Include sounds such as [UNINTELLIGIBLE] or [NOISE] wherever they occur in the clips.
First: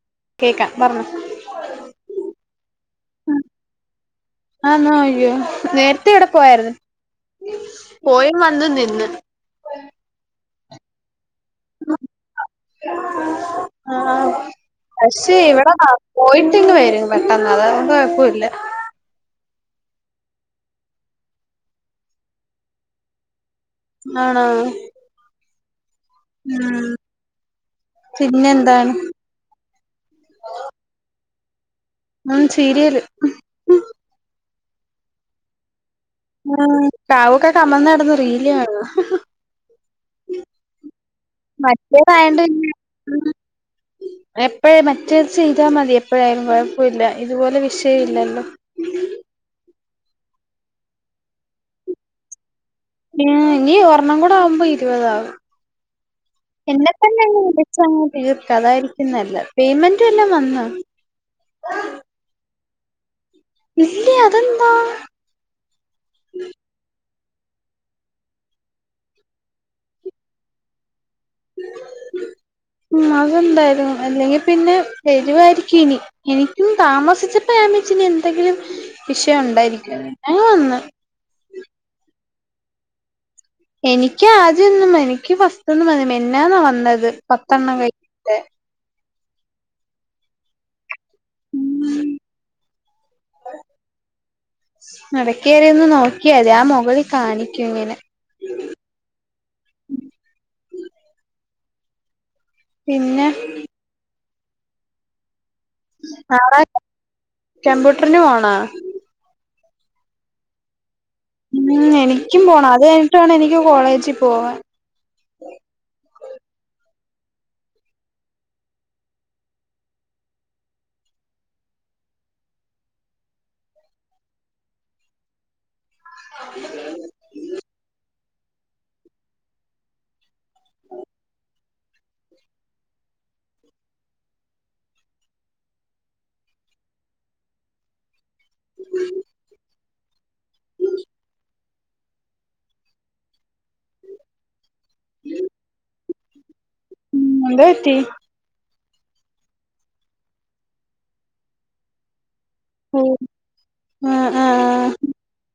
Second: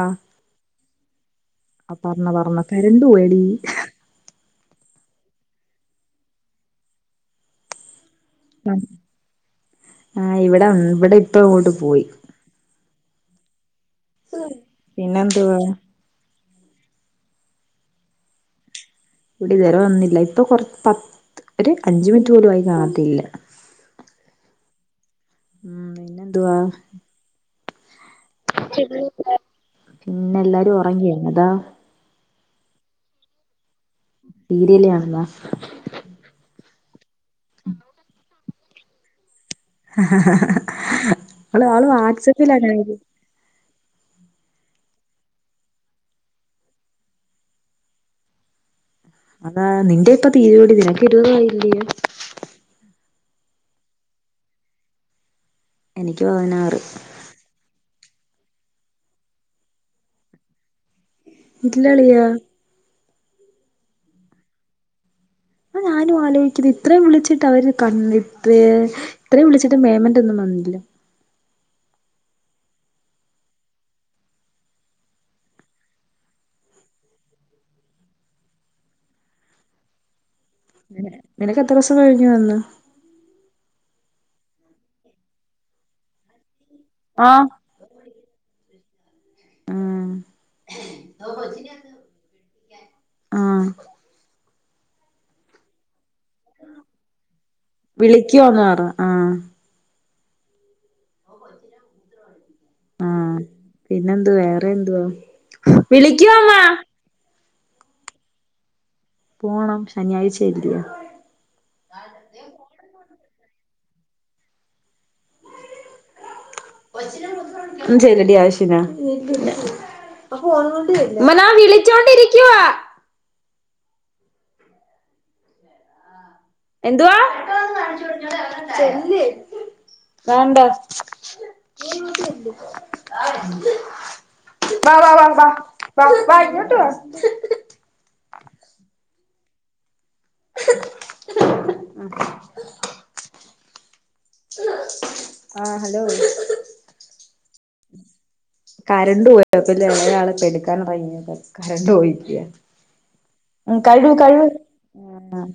ആഹ് കേക്കാം പർണോ ആ പർണോ പരണാ കറന്റ്‌ പോയെടി യ്യോ നേരത്തെ ഇവടെ പോയാര്ന്ന് പോയീം വന്നും നിന്ന് ആ ഇവടെ ഉം ഇവടെ ഇപ്പം അങ്ങോട്ട് പോയി ആ പിന്നെ പക്ഷെ എന്തുവാ ഇവടെ [UNINTELLIGIBLE] പോയി ഇപ്പം ഇങ്ങ് വരും പെട്ടെന്ന് അത് കൊണ്ട് കൊഴപ്പം ഇല്ല ഇവിടിതുവരെ വന്നില്ല ഇപ്പൊ കൊറ പത്ത് ഒരു അഞ്ചു മിനിറ്റ് പോലും ആയി കാണത്തില്ല ആണോ മ്മ് പിന്നെന്തുവാ ഉം പിന്നെ [UNINTELLIGIBLE] എന്താണ് പിന്നെ എല്ലാരും ഒറങ്ങിയോ അതോ ഉം സീരിയല് സീരിയല് കാണ്ന്നാ ഉം കാവുക്കെ കമന്ന് കെടന്ന് റീല് കാണുവാ അവള് അവള് മറ്റേതായോണ്ട് വാട്സപ്പിലാണ ഇത് എപ്പോഴേ മറ്റേത് ചെയ്താ മതി എപ്പോഴായാലും കൊഴപ്പവില്ല ഇതുപോലെ വിഷയം ഇല്ലല്ലോ അതാ നിന്റെ ഇപ്പോ തീരുവോടി നിനക്ക് ഇരുപത് ആയില്ലിയോ ഏഹ് ഇനി ഒരെണം കൂടെ ആവുമ്പോ ഇരുവതാകും എനിക്ക് പതിനാറ് എന്നാ തന്നെ അങ്ങ് വിളിച്ചാമതി തീർക്ക് അതാരിക്കും നല്ലത് പെയ്മെന്റ് വല്ലോം വന്നോ ഇല്ലാളിയാ ഇല്ലേ അതെന്താ ആ ഞാനും ആലോചിക്കുന്നെ ഇത്രയും വിളിച്ചി അവര് കണ് ഇപ്യെ ഇത്രേം വിളിച്ചിട്ട് പെയ്മെന്റൊന്നും വന്നില്ല ഉം അത്ണ്ടാരുന്നു അല്ലെങ്കി പിന്നെ വരുവാരിക്കും ഇനി എനിക്കും താമസിച്ചപ്പോ ഞാൻ വിചാ ഇനി എന്തെങ്കിലും വിഷയം ഒണ്ടായിരിക്കുന്ന് പിന്നെ വന്ന് നിന നിനക്ക് എത്ര ദിവസം കഴിഞ്ഞ് വന്നു എനിക്ക് ആദ്യോന്നും എനിക്ക് ഫസ്റ്റോന്നും വന്ന് മിന്നാനാ വന്നത് ആഹ് പത്തെണ്ണം കയി [UNINTELLIGIBLE] ആഹ് ആഹ് എടക്കേറിയൊന്ന് നോ ക്കിയതി ആ മോകളി കാണിക്കും ഇങ്ങനെ വിളിക്കുവോന്ന് പറ ആഹ് പിന്നെ ആഹ് പിന്നെന്ത് വേറെ എന്തുവാ നാളെ കമ്പ്യൂട്ടറിന് പോണേ പോണം ശനിയാഴ്ച അല്ലിയോ ഉം എനിക്കും പോണം അത് കഴിഞ്ഞിട്ടാണ് എനിക്ക് കോളേജിൽ പോവാൻ എന്റേത് റെഡിയായിട്ടില്ല ഉമ്മ ഞാൻ വിളിച്ചു കൊണ്ടിരിക്കുവാ എന്തുവാ ചെല്ല് വേണ്ട വാ വാ വാ വാ വാ ഇങ്ങോട്ട് വാ ആ ഹലോ ഉം എന്ത്പറ്റി കരണ്ട് പോയപ്പല്ല എ ആള് എടുക്കാൻ [UNINTELLIGIBLE] കരണ്ട് പോയിക്കയാ ഉം കഴുക് ആഹ് കഴുക് ആഹ് ആഹ്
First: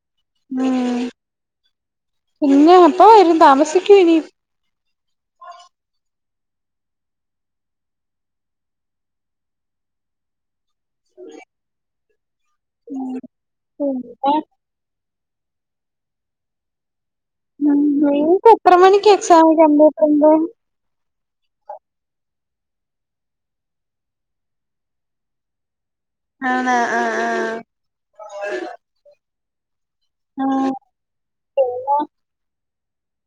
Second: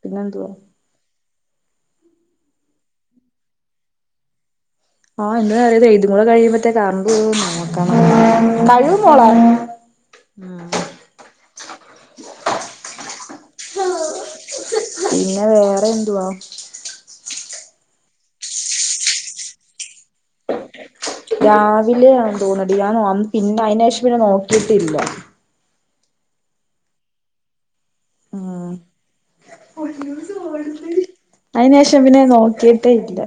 പിന്നെന്തു വാ ഉം പിന്നെ അപ്പ ഇവരും താമസിക്കൂ ഇനി ആഹ് ഇന്ന് അറിയതെ ഇതും കൂടെ കഴിയുമ്പത്തേക്ക് കരണ്ട് പോവോ നോക്കണം ഉം യ [UNINTELLIGIBLE] പിന്നെ വേറെ എന്തുവാ ഉം നിങ്ങക്ക് എത്ര മണിക്ക എക്സാം രാവിലെയാ തോന്നെടി ഞാൻ പിന്നെ അയ്ന് ശേഷം പിന്നെ നോക്കിട്ടില്ല അന ആ ആ ആ ഉം ആ അതിനന് ശേഷം പിന്നെ നോക്കിട്ടേ ഇല്ല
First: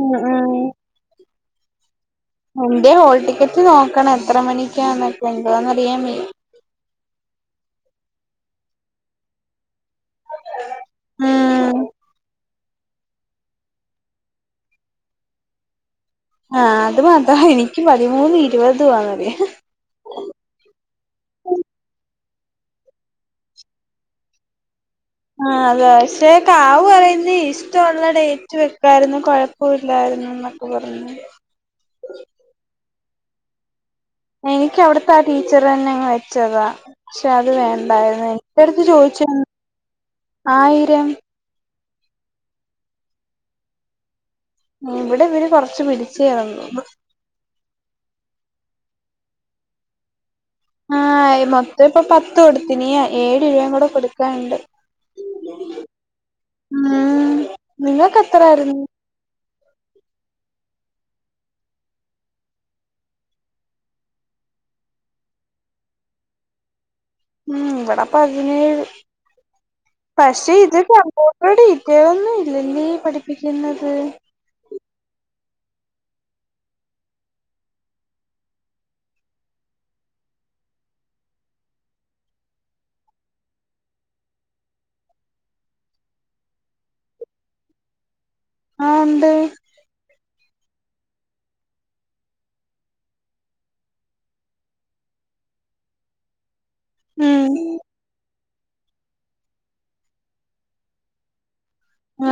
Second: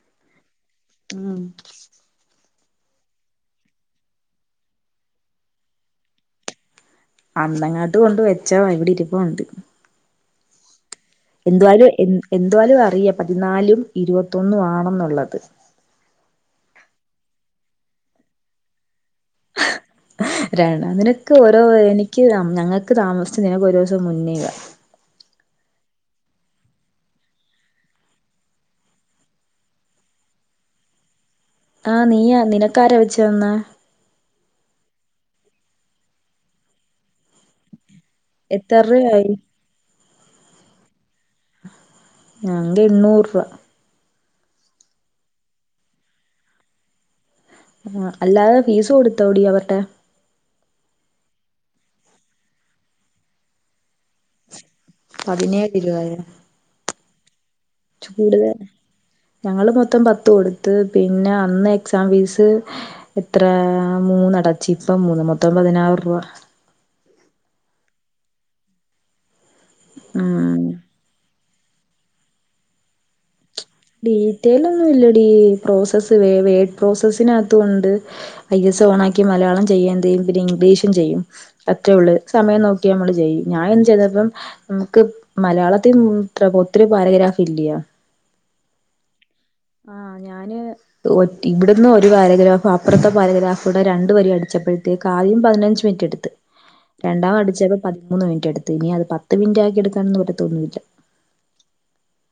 ഉം ഉം ഉം എന്റെ ഹോൾ ടിക്കറ്റ് നോക്കണം എത്ര മണിക്കാന്നൊക്കെ എന്താന്നറിയാവെ അന്നങ്ങാട്ട് കൊണ്ട് വെച്ചത ഇവിടെ ഇരുപ്പുണ്ട് [INAUDIBLE] ഉം എന്തുവായലും അറിയ പതിനാലും ഇരുപത്തൊന്നും ആണെന്നുള്ളത് ആഹ അത് മാത്ര എനിക്ക് പതിമൂന്ന് ഇരുപത് വന്ന രണ അതിനൊക്കെ ഓരോ എനിക്ക് ഞങ്ങൾക്ക് താമസിച്ച നിനക്ക് ഒരു ദിവസം മുന്നേ ആ അത പക്ഷെ കാവ് പറയുന്നത് ഇഷ്ടമുള്ള ഡേറ്റ് വെക്കാരരുന്നു കുഴപ്പമില്ലായിരുന്നു ന്നൊക്കെ പറഞ്ഞു ആഹ നീയാ നിനക്കാര വെച്ച വന്ന എനിക്ക് അവിടത്തെ ആ ടീച്ചർ തന്നെങ്ങ് വെച്ചതാ പക്ഷെ അത് വേണ്ടായിരുന്നു എന്റെ എത്ര അടുത്ത് ചോദിച്ച രൂപയായി ആയിരം ഞങ്ങ ഇണ്ണൂറ് രൂപ ഇവിടെ ഇവര് കൊറച്ച്ു പിടിച്ചു ഇറങ്ങു ആ അല്ലാതെ ഫീസ് കൊടുത്തോോട അവരുടെ ആഹ മൊത്തം ഇപ്പ പത്ത് കൊടുത്തിന ഏഴ് രൂപയും കൂടെ കൊടുക്കാാനുണ്ട് പതിനേഴ് രൂപയ ഉം നിങ്ങൾക്ക് കൂടുത എത്രായിരുന്നു ഞങ്ങള് മൊത്തം പത്ത കൊടു പിന്നെ അന്ന് എക്സാം ഫീസ് എത്ര മൂന്നടച്ച ഇപ്പ മൂന്ന് മത്തമ്പ പതിനാറ് രൂപ ഉം വട ഭാജന പക്ഷ ഉം ഇതി പറ [UNINTELLIGIBLE] പഠ ഇത്യതൊന്നും ഇല്ല നീ പഠിപ്പിക്ക ീ തേലന്നു ഇല്ലടിീ പ്രോസസ്സ് വ വേഡ് പ്രോസസ്സിനകത്തൊണ്ട് ഐ എസ് ഓൺ ആക്കി മലയാളം ചെയ്യേത ചെയ്യും പിന്നെ ചെയ്യും അത്രേ ഉ സമയം നോക്കിയ നമ്മള് ചെയ്യും ഞൻ ചെയ്ത ന മരയാളത്തി ഒത്തിരി പാരഗ്രാഫ് ഇല്ലയ ആഹ എണ്ട് ആഹ ഞാന് ഇവിടന്ന് ഒരു പാരഗ്രാഫ് അപ്പുറത്തെ പാരഗ്രാഫ്ടെ രണ്ട പര അടിച്ചപ്പോഴത്തേക്ക് ആദ്യം പതിനഞ്ച് മിനിറ്റ് എടുത്ത് രണ്ടാം ഉം അടിച്ചപ്പോ പതിമൂന്ന് മിനിറ്റ് എടുത്ത് ഇനി അത് പത്ത് മിനിറ്റ് ആക്കി എടുക്കാാനന്ന് വറ്റ തോന്നില്ല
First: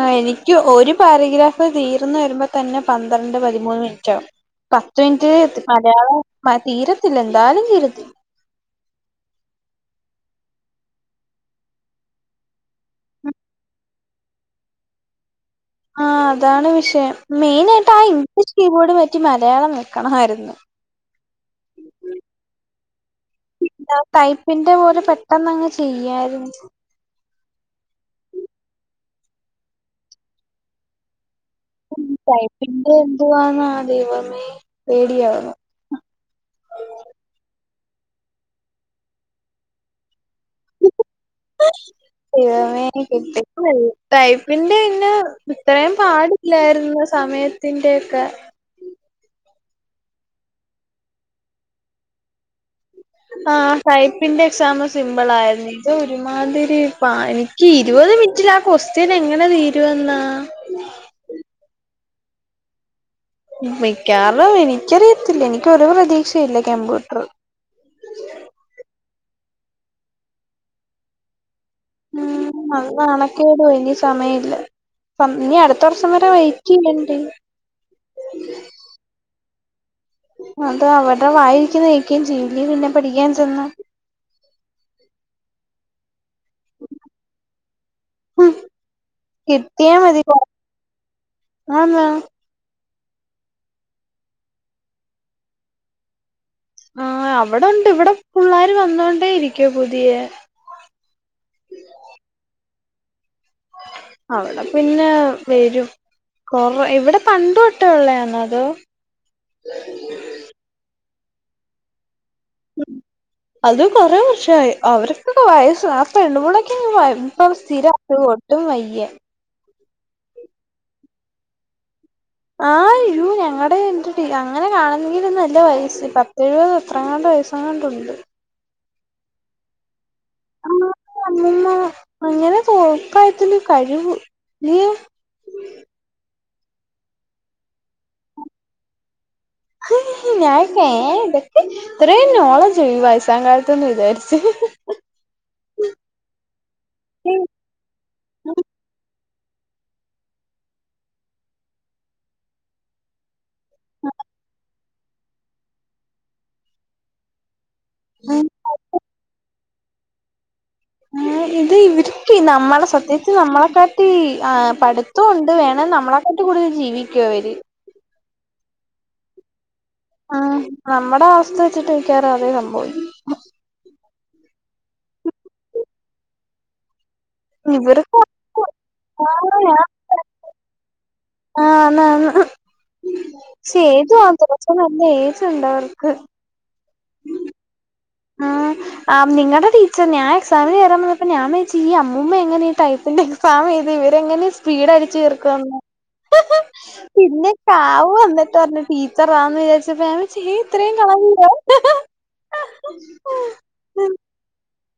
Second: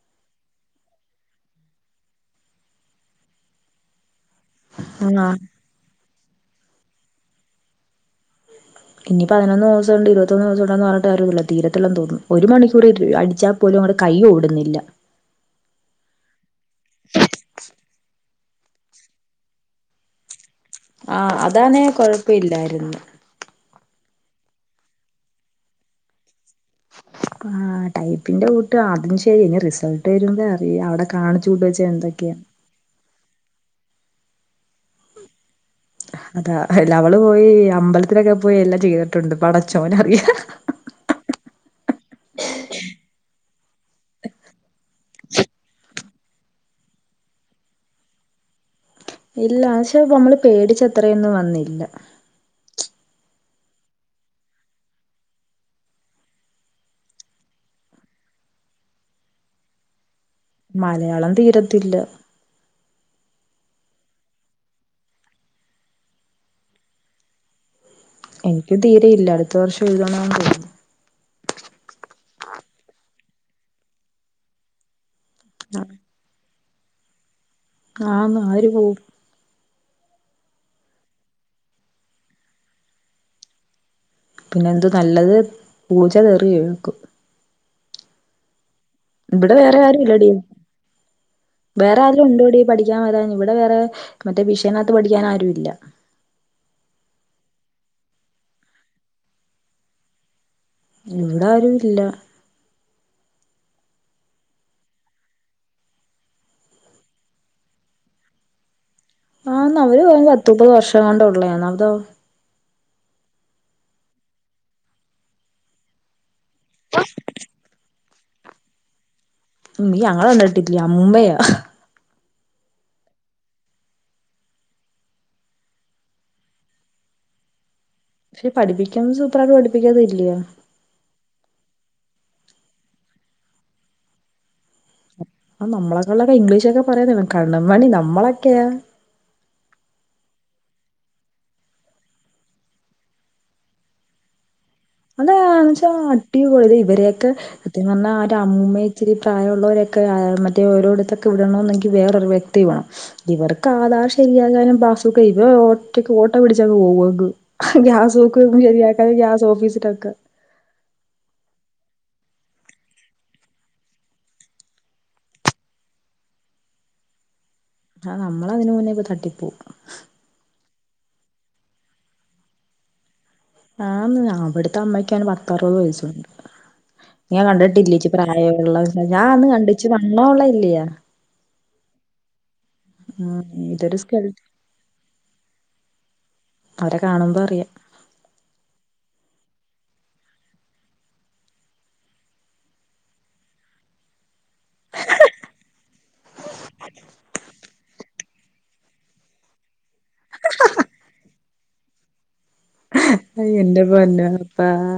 ആ എനിക്ക് ഒരു പാരഗ്രാഫ് തീർന്ന് വരുമ്പോ തന്നെ പന്ത്രണ്ട് പതിമൂന്ന് മിനിറ്റ്ാകും പത്ത് മിനിറ്റ് ആഹ് എ മലയാളം തീരത്തില്ല എന്തായാലും തീരത്തി ഇനി പതിനൊന്ന് ദിവസം ഉണ്ട് ഇരുപത്തൊന്ന് ദിവസം ഉണ്ടന്ന് പറഞ്ഞട്ട് കാര് ഇല്ല തീരത്തെല്ലാം തോന്നും ഒരു മണിക്കൂർടാൽ പോലും കൈ ഓടുന്നില്ല എന്നട്ട് ആ ഇംഗ്ലീഷ് കീബോർഡ് പറ്റി മലയാളം നൽക്കണമായിരുന്നു ആഹ അതാണ്െ കൊഴപ്പില്ലായിരുന്നു തൈപ്പിന്റെ പോലെ പെട്ടന്ന്ങ്ങ് ചെയ്യായിരുന്നു ആ ടൈപ്പിന്റെ കൂട്ട് ആതും ശരി ഇനി റിസൾട്ട് വരുംാ അറിയ അവിടെ കാണ പിന്റെ എന്വാന്ന ആ ദൈവമേ പേടിയന്നു അതാ എല്ല അവള് പോയി അമ്പലത്തിലൊക്കെ പോയി എല്ലാം ചെയ്തിട്ടുണ്ട് ഇപ്പ അടച്ചോന അറിയ ശറമേ കിട്ടൈപ്പിന്റെ പിന്നെ ഇത്രയും പാടില്ലായിരുന്നു സമയത്തിന്റെ ഒക്കെ ഇല്ലക്ഷേ നമ്മള് പേടിച്ചത്രയൊന്നും വന്നില്ല ആ് സൈപ്പിന്റെ എക്സാം സിമ്പിൾ ആായിരുന്നു ഒരുമാതിരിരി എനിക്ക് ഇരുപത് അത് മിറ്റില ആ ക്സ്തയൻ എങ്ങനെ തീരുമ എന്നാ മലയാളം തീരത്തില്ല മിക്കാറോ എനിക്കറിയത്തില്ല എനിക്കൊ പ്രതീക്ഷയില്ല കമ്പ്യൂട്ടർ എനക്ക് തീരെയില്ല അടുത്ത വർഷം എഴുതണൻ പോുന്നു ഉം ന നാണക്കിയോട് പോയി ഇനി സമയമ ഇല്ല നീ അടുത്ത വർഷം വരെ വൈ കഴണ്ട് ആ്ന്ന ആര് പോവും അത് അവിടെ ആായിരിക്കുന്നക്കയും ചെയ്യല്ല പിന്നെ പഠിക്കാൻ ചെന്ന പിന്നെതു നല്ലത് പൂജ കറി കേക്കും [UNINTELLIGIBLE] ഇവിടെ വേറെ കിട്ടിയാ ആരും മതി ഇല്ലടി ആന്ന് വേറേആരേലുംഉണ്ടോടിപഠി ക്കൻ വരാൻ ഇവിടെ വേറെ മറ്റേ ബഷേനകത്ത് പഠിക്കാനാരുംഇല്ല ആ അവിടെണ്ട് ഇവിടെപുള്ളാര് വന്നോണ്ടേ ഇരിക്കുപുതിയെ ഇവിടെ ആരും ഇല്ല അവിടെ പിന്നെ വരും. കൊറ ഇവിടെ പണ്ട് തൊട്ടെ ഉള്ളയന്നോ അതോ ആന്ന് അവര്പറഞ്ഞ് പത്ത്‌ മുപ്പത് വർഷംഎങ്ങാണ്ട് ഉള്ളേആന്ന് അതോ അത് കുറെേ വർഷആയി അവർക്കൊക്കെവയസായി ആ പെണ്ണുപ്പുള്ളക്ക് ഇപ്പൊ സ്ഥിരകെ ഒട്ടുംവയ്യ നീഞങ്ങളെകണ്ടെട്ടിക്ക് അമ്മുമ്മയാ ആയി യോ ഞങ്ങടെ എ അങ്ങനെ കാണെന്നെകിൽ നല്ല വയസ്സ് പത്ത് എഴുപത് എത്രങ്ങണ്ട് വയസങ്ങാണ്ട് ഒണ്ട് പക്ഷെ പഠിപ്പിക്കുന്ന സൂത്രട്ട് പഠിപ്പിക്കാതെ ഇല്ല്യ ആ വന്നന്ന അങ്ങനെ തോക്കായത്തില്ല കഴിവ് ഇല്ലിയോ ആ നമ്മളൊക്കയിലൊക്കെ ഇംഗ്ലീഷോക്കെപറയുന്നകണ്ണൻമണിനമ്മളൊക്കെയോ ഞാൻഏഹ് ഇത്രെയുംനോളജോ ഈവയസക്കാലത്ത്എന്ന് വിചാരിച് മ് ഹ് അതാന്ന് വെച്ചാൽ അടിപൊളി ഇവരൊക്കെ സത്യം പറഞ്ഞാൽ ആ ഒരു അമ്മൂമ്മ ഇച്ചിരി പ്രായമുള്ളവരൊക്കെ മറ്റേ ഓരോടത്തൊക്കെ വിടണന്നെങ്കിൽ വേറൊരു വ്യക്തി വേണം ഇവർ കാതാ ശരിയാ കാന് പാബുക്ക് ഇവ ഓറ്റക്ക് ഓട്ട പിടിച്ചങ്ങ് പോകങ്ങ് ഹ് ഗ്യാസ്ക്കും ശരിയാക്ക ഗ്യാസ് ഓഫീസിലൊക്കെ ഇത് ഇവർക്ക് നമ്മളെസത്യത്തിനമ്മളെക്കാട്ടിഅഹ്‌ പഠിത്തംഒണ്ട് വേണേ നമ്മളെക്ക കൂടുതൽ ജീവിക്കു അവര് ആ നമ്മള അതിനന് മുന്നേ ഇപ്പൊ തട്ടിപ്പോ അഹ്‌ നമ്മുടെഅവസ്ഥവെച്ചിട്ട് മിക്കവാറും അതെസംഭവിക്ക ആന്ന് അവിടത്തെ അമ്മക്കആണ്ടെ പത്താറുപത് വയസുണ്ട് ഞാൻ കണ്ടിട്ടില്ലച്ചി ഇവർക്ക് പ്രായമുള്ള ഞാൻ അന്ന് കണ്ടിച്ച് വണ്ണ ഉള്ള ഇല്ലയ ആഹ ആണ്ആണ് മ് ഇതൊരു സ്കെൽ ചേതുവാകുറഞ്ച് നല്ലഏജ്ഉണ്ട്ആവർക്ക്. അവരെ കാണുമ്പോ അറിയാം ആ നിങ്ങടെ ടീച്ചർ ഞാ എക്സാമിൽ കേറൻ വന്നപ്പ ഞാൻവിച്ച് ഈഅമ്മുമ്മഎങ്ങനെ ടൈപ്പിന്റെഎക്സാംചെ ഇത് ഇവരെങ്ങനെ സ്പീഡ് അടിച്ചു തീർക്കന്ന് [UNINTELLIGIBLE] പിന്നെ ചാവ് വന്നിട്ട് പറഞ്ഞു ടീച്ചറാന്ന് വിചാരിച്ചപ്പോഞാൻവിചാരിച്ചുഏഹ് ഇത്രയും കളവിയോ [UNINTELLIGIBLE] ഇയോഎന്റെപൊന്നുകർത്താ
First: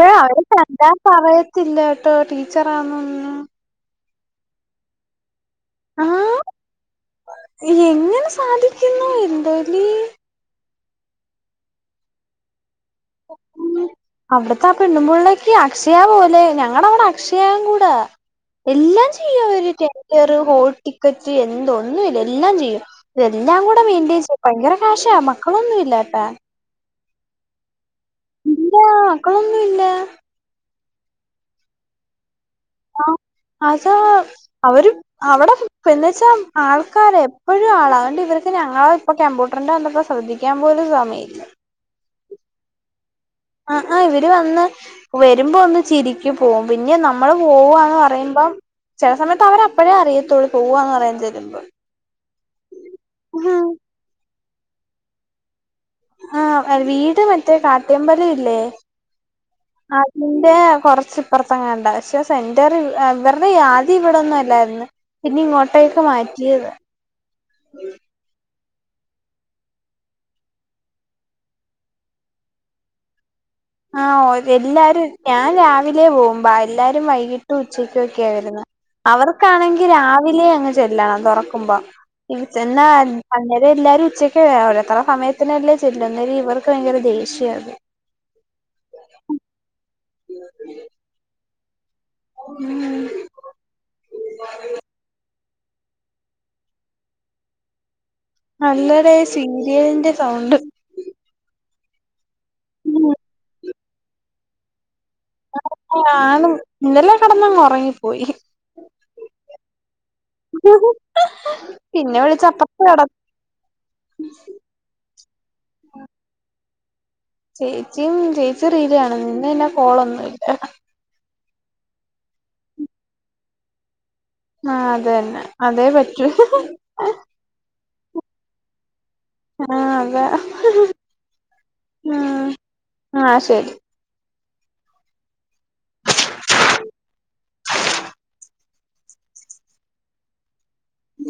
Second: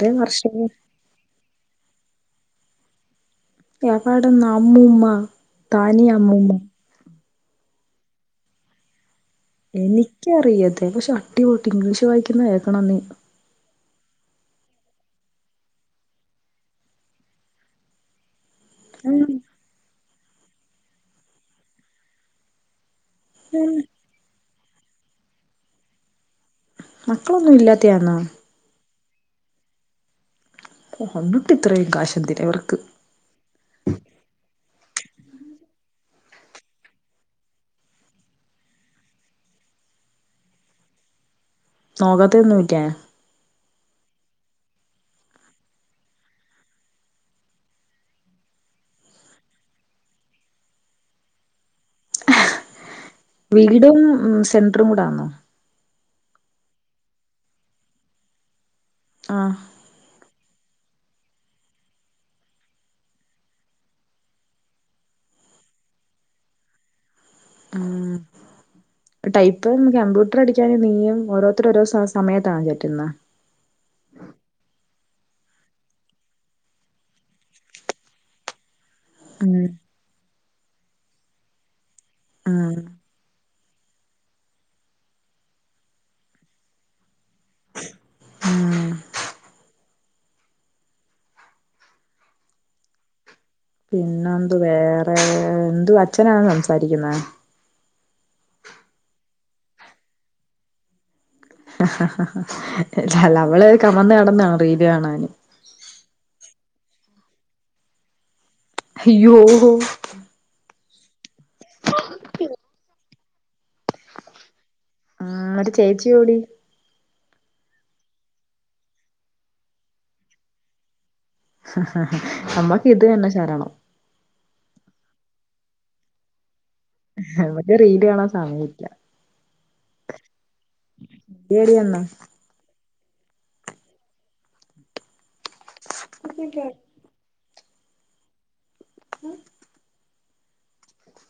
യോഅവരെകണ്ടപറയത്തില്ലകേട്ടോടീച്ചർഅന്നെന്ന് കവാടുന്ന അമ്മൂമ്മ താനി അമ്മൂമ്മു ഇനി എങ്ങനെ സാധിക്കുന്നു എന്തോലി എനിക്കറിയതെ പക്ഷെ അടി പൊട്ട് ഇംഗ്ലീഷ് വായിക്കുന്ന കേക്കണ നീ അവിടത്തെ ആ പെണ്ണുമ്പുള്ളേക്ക് അക്ഷയ പോലെ ഞങ്ങടെ അവിടെ അക്ഷയക്കൂടാ എല്ലാം ഉം ചെയ്യും അവര് ടറ്ററ് ഹോട്ട് ടിക്കറ്റ് എന്തോ ഒന്നുമില്ല എല്ലാം ചെയ്യും. ഇതെല്ലാംകൂടെമെയിണ്ടെജ് ഭയങ്കര കാശാ മക്കളൊന്നും ഇല്ലാട്ടാ മക്കളൊന്നും ഇല്ലാത്തയാന്നോ ഇല്ല് മക്കളൊന്നും ഇല്ല ഓന്നട്ടി ഇത്രയും കാശെന്ത്നഇ വർക്ക് ആ അതാ അവര് അവിടെപിന്നാച്ച ആൾക്കാര എപ്പോഴും ആള അതുകൊണ്ട് ഇവർക്ക് ഞങ്ങള ഇപ്പ കമ്പ്യൂട്ടറിന്റെ ശ്രദ്ധിക്കാൻ പോലും സമയില്ല നോക്കത്തുഒന്നൂല്ലേ ആ ആഹ് ഇവര് വന്ന് വരുമ്പോ ഒന്ന് ചിരിക്കുംപോപിന്നെ നമ്മള് പോവാന്ന് പറയുമ്പം ചില സമയത്ത് അവര് അപ്പഴേ അറിയത്തുള്ളൂ പോവാന്ന് പറയാൻ ചെല്ലുമ്പം ഹ് വീടും സെന്ററും കൂടാന്നോ ആ വീട് മറ്റേ കാട്ടമ്പലം ഇല്ലേ ആഹ് ആട്ട് ന്റെ കുറച്ച് ഇപ്പറത്തെങ്ങാണ്ട പക്ഷെ സെന്റർ ഇവരുടെ ആദ്യം ഇവിടൊന്നും അല്ലായിരുന്ന് പിന്നെ ഇങ്ങോട്ടേക്ക് മാറ്റിയതാ ആ ടൈപ്പ് കമ്പ്യൂട്ടർ അടിക്കാന് നീയും ഓരോരുത്തര് ഓരോ സമയത്താണ് കേറ്റുന്നെ ആഹ എല്ലാരും ഞാൻ രാവിലെ പോകുമ്പോ എല്ലാരും വൈകിട്ടും ഉച്ചക്കൊക്കെ വരുന്നെ ഉം അവർക്കാണെങ്കി രാവിലെ അങ്ങ് ചെല്ലണം തുറക്കുമ്പോ ഇത് ഉം ചെല്ലാൻ എല്ലാരും ഉച്ചക്ക് ഓരോരുത്തരെ സമയത്തിനല്ലേ ചെല്ലുന്നെ ഇവർക്ക് ഭയങ്കര ദേഷ്യാ ണ് ഉം [INAUDIBLE] ഉം പിന്നെ എന്തു വേറെ എന്തു അച്ഛനാണോ സംസാരിക്കുന്നെ അല്ലെടെ സീരിയലിന്റെ സൗണ്ട് ഹ ഹ ഹാ അല്ല അവള് കമന്ന് കെടന്നാണോ റീല് കാണാൻ ഞാനും ഇന്നലെ കടന്നങ്ങ് ഉറങ്ങിപ്പോയി അയ്യോ ഹിഹി പിന്നെ വിളിച്ചപ്പത്തന്നെ ആ ഒരു ചേച്ചി ഓടി ചേച്ചിയും ചേച്ചി റീലിലാണ്. ഇന്ന് പിന്നെ കോളൊന്നും ഇല്ല ഹ് ഹ ഹ അമ്മക്ക് ഇത് തന്നെ ശരണം ആ അതന്നെ അതേ പറ്റൂ നമ്മക്ക് റീല് കാണാൻ സമയില്ല ആഹ അതെ ആ ആ ശരി ക്ക [UNINTELLIGIBLE] ഉം ഉ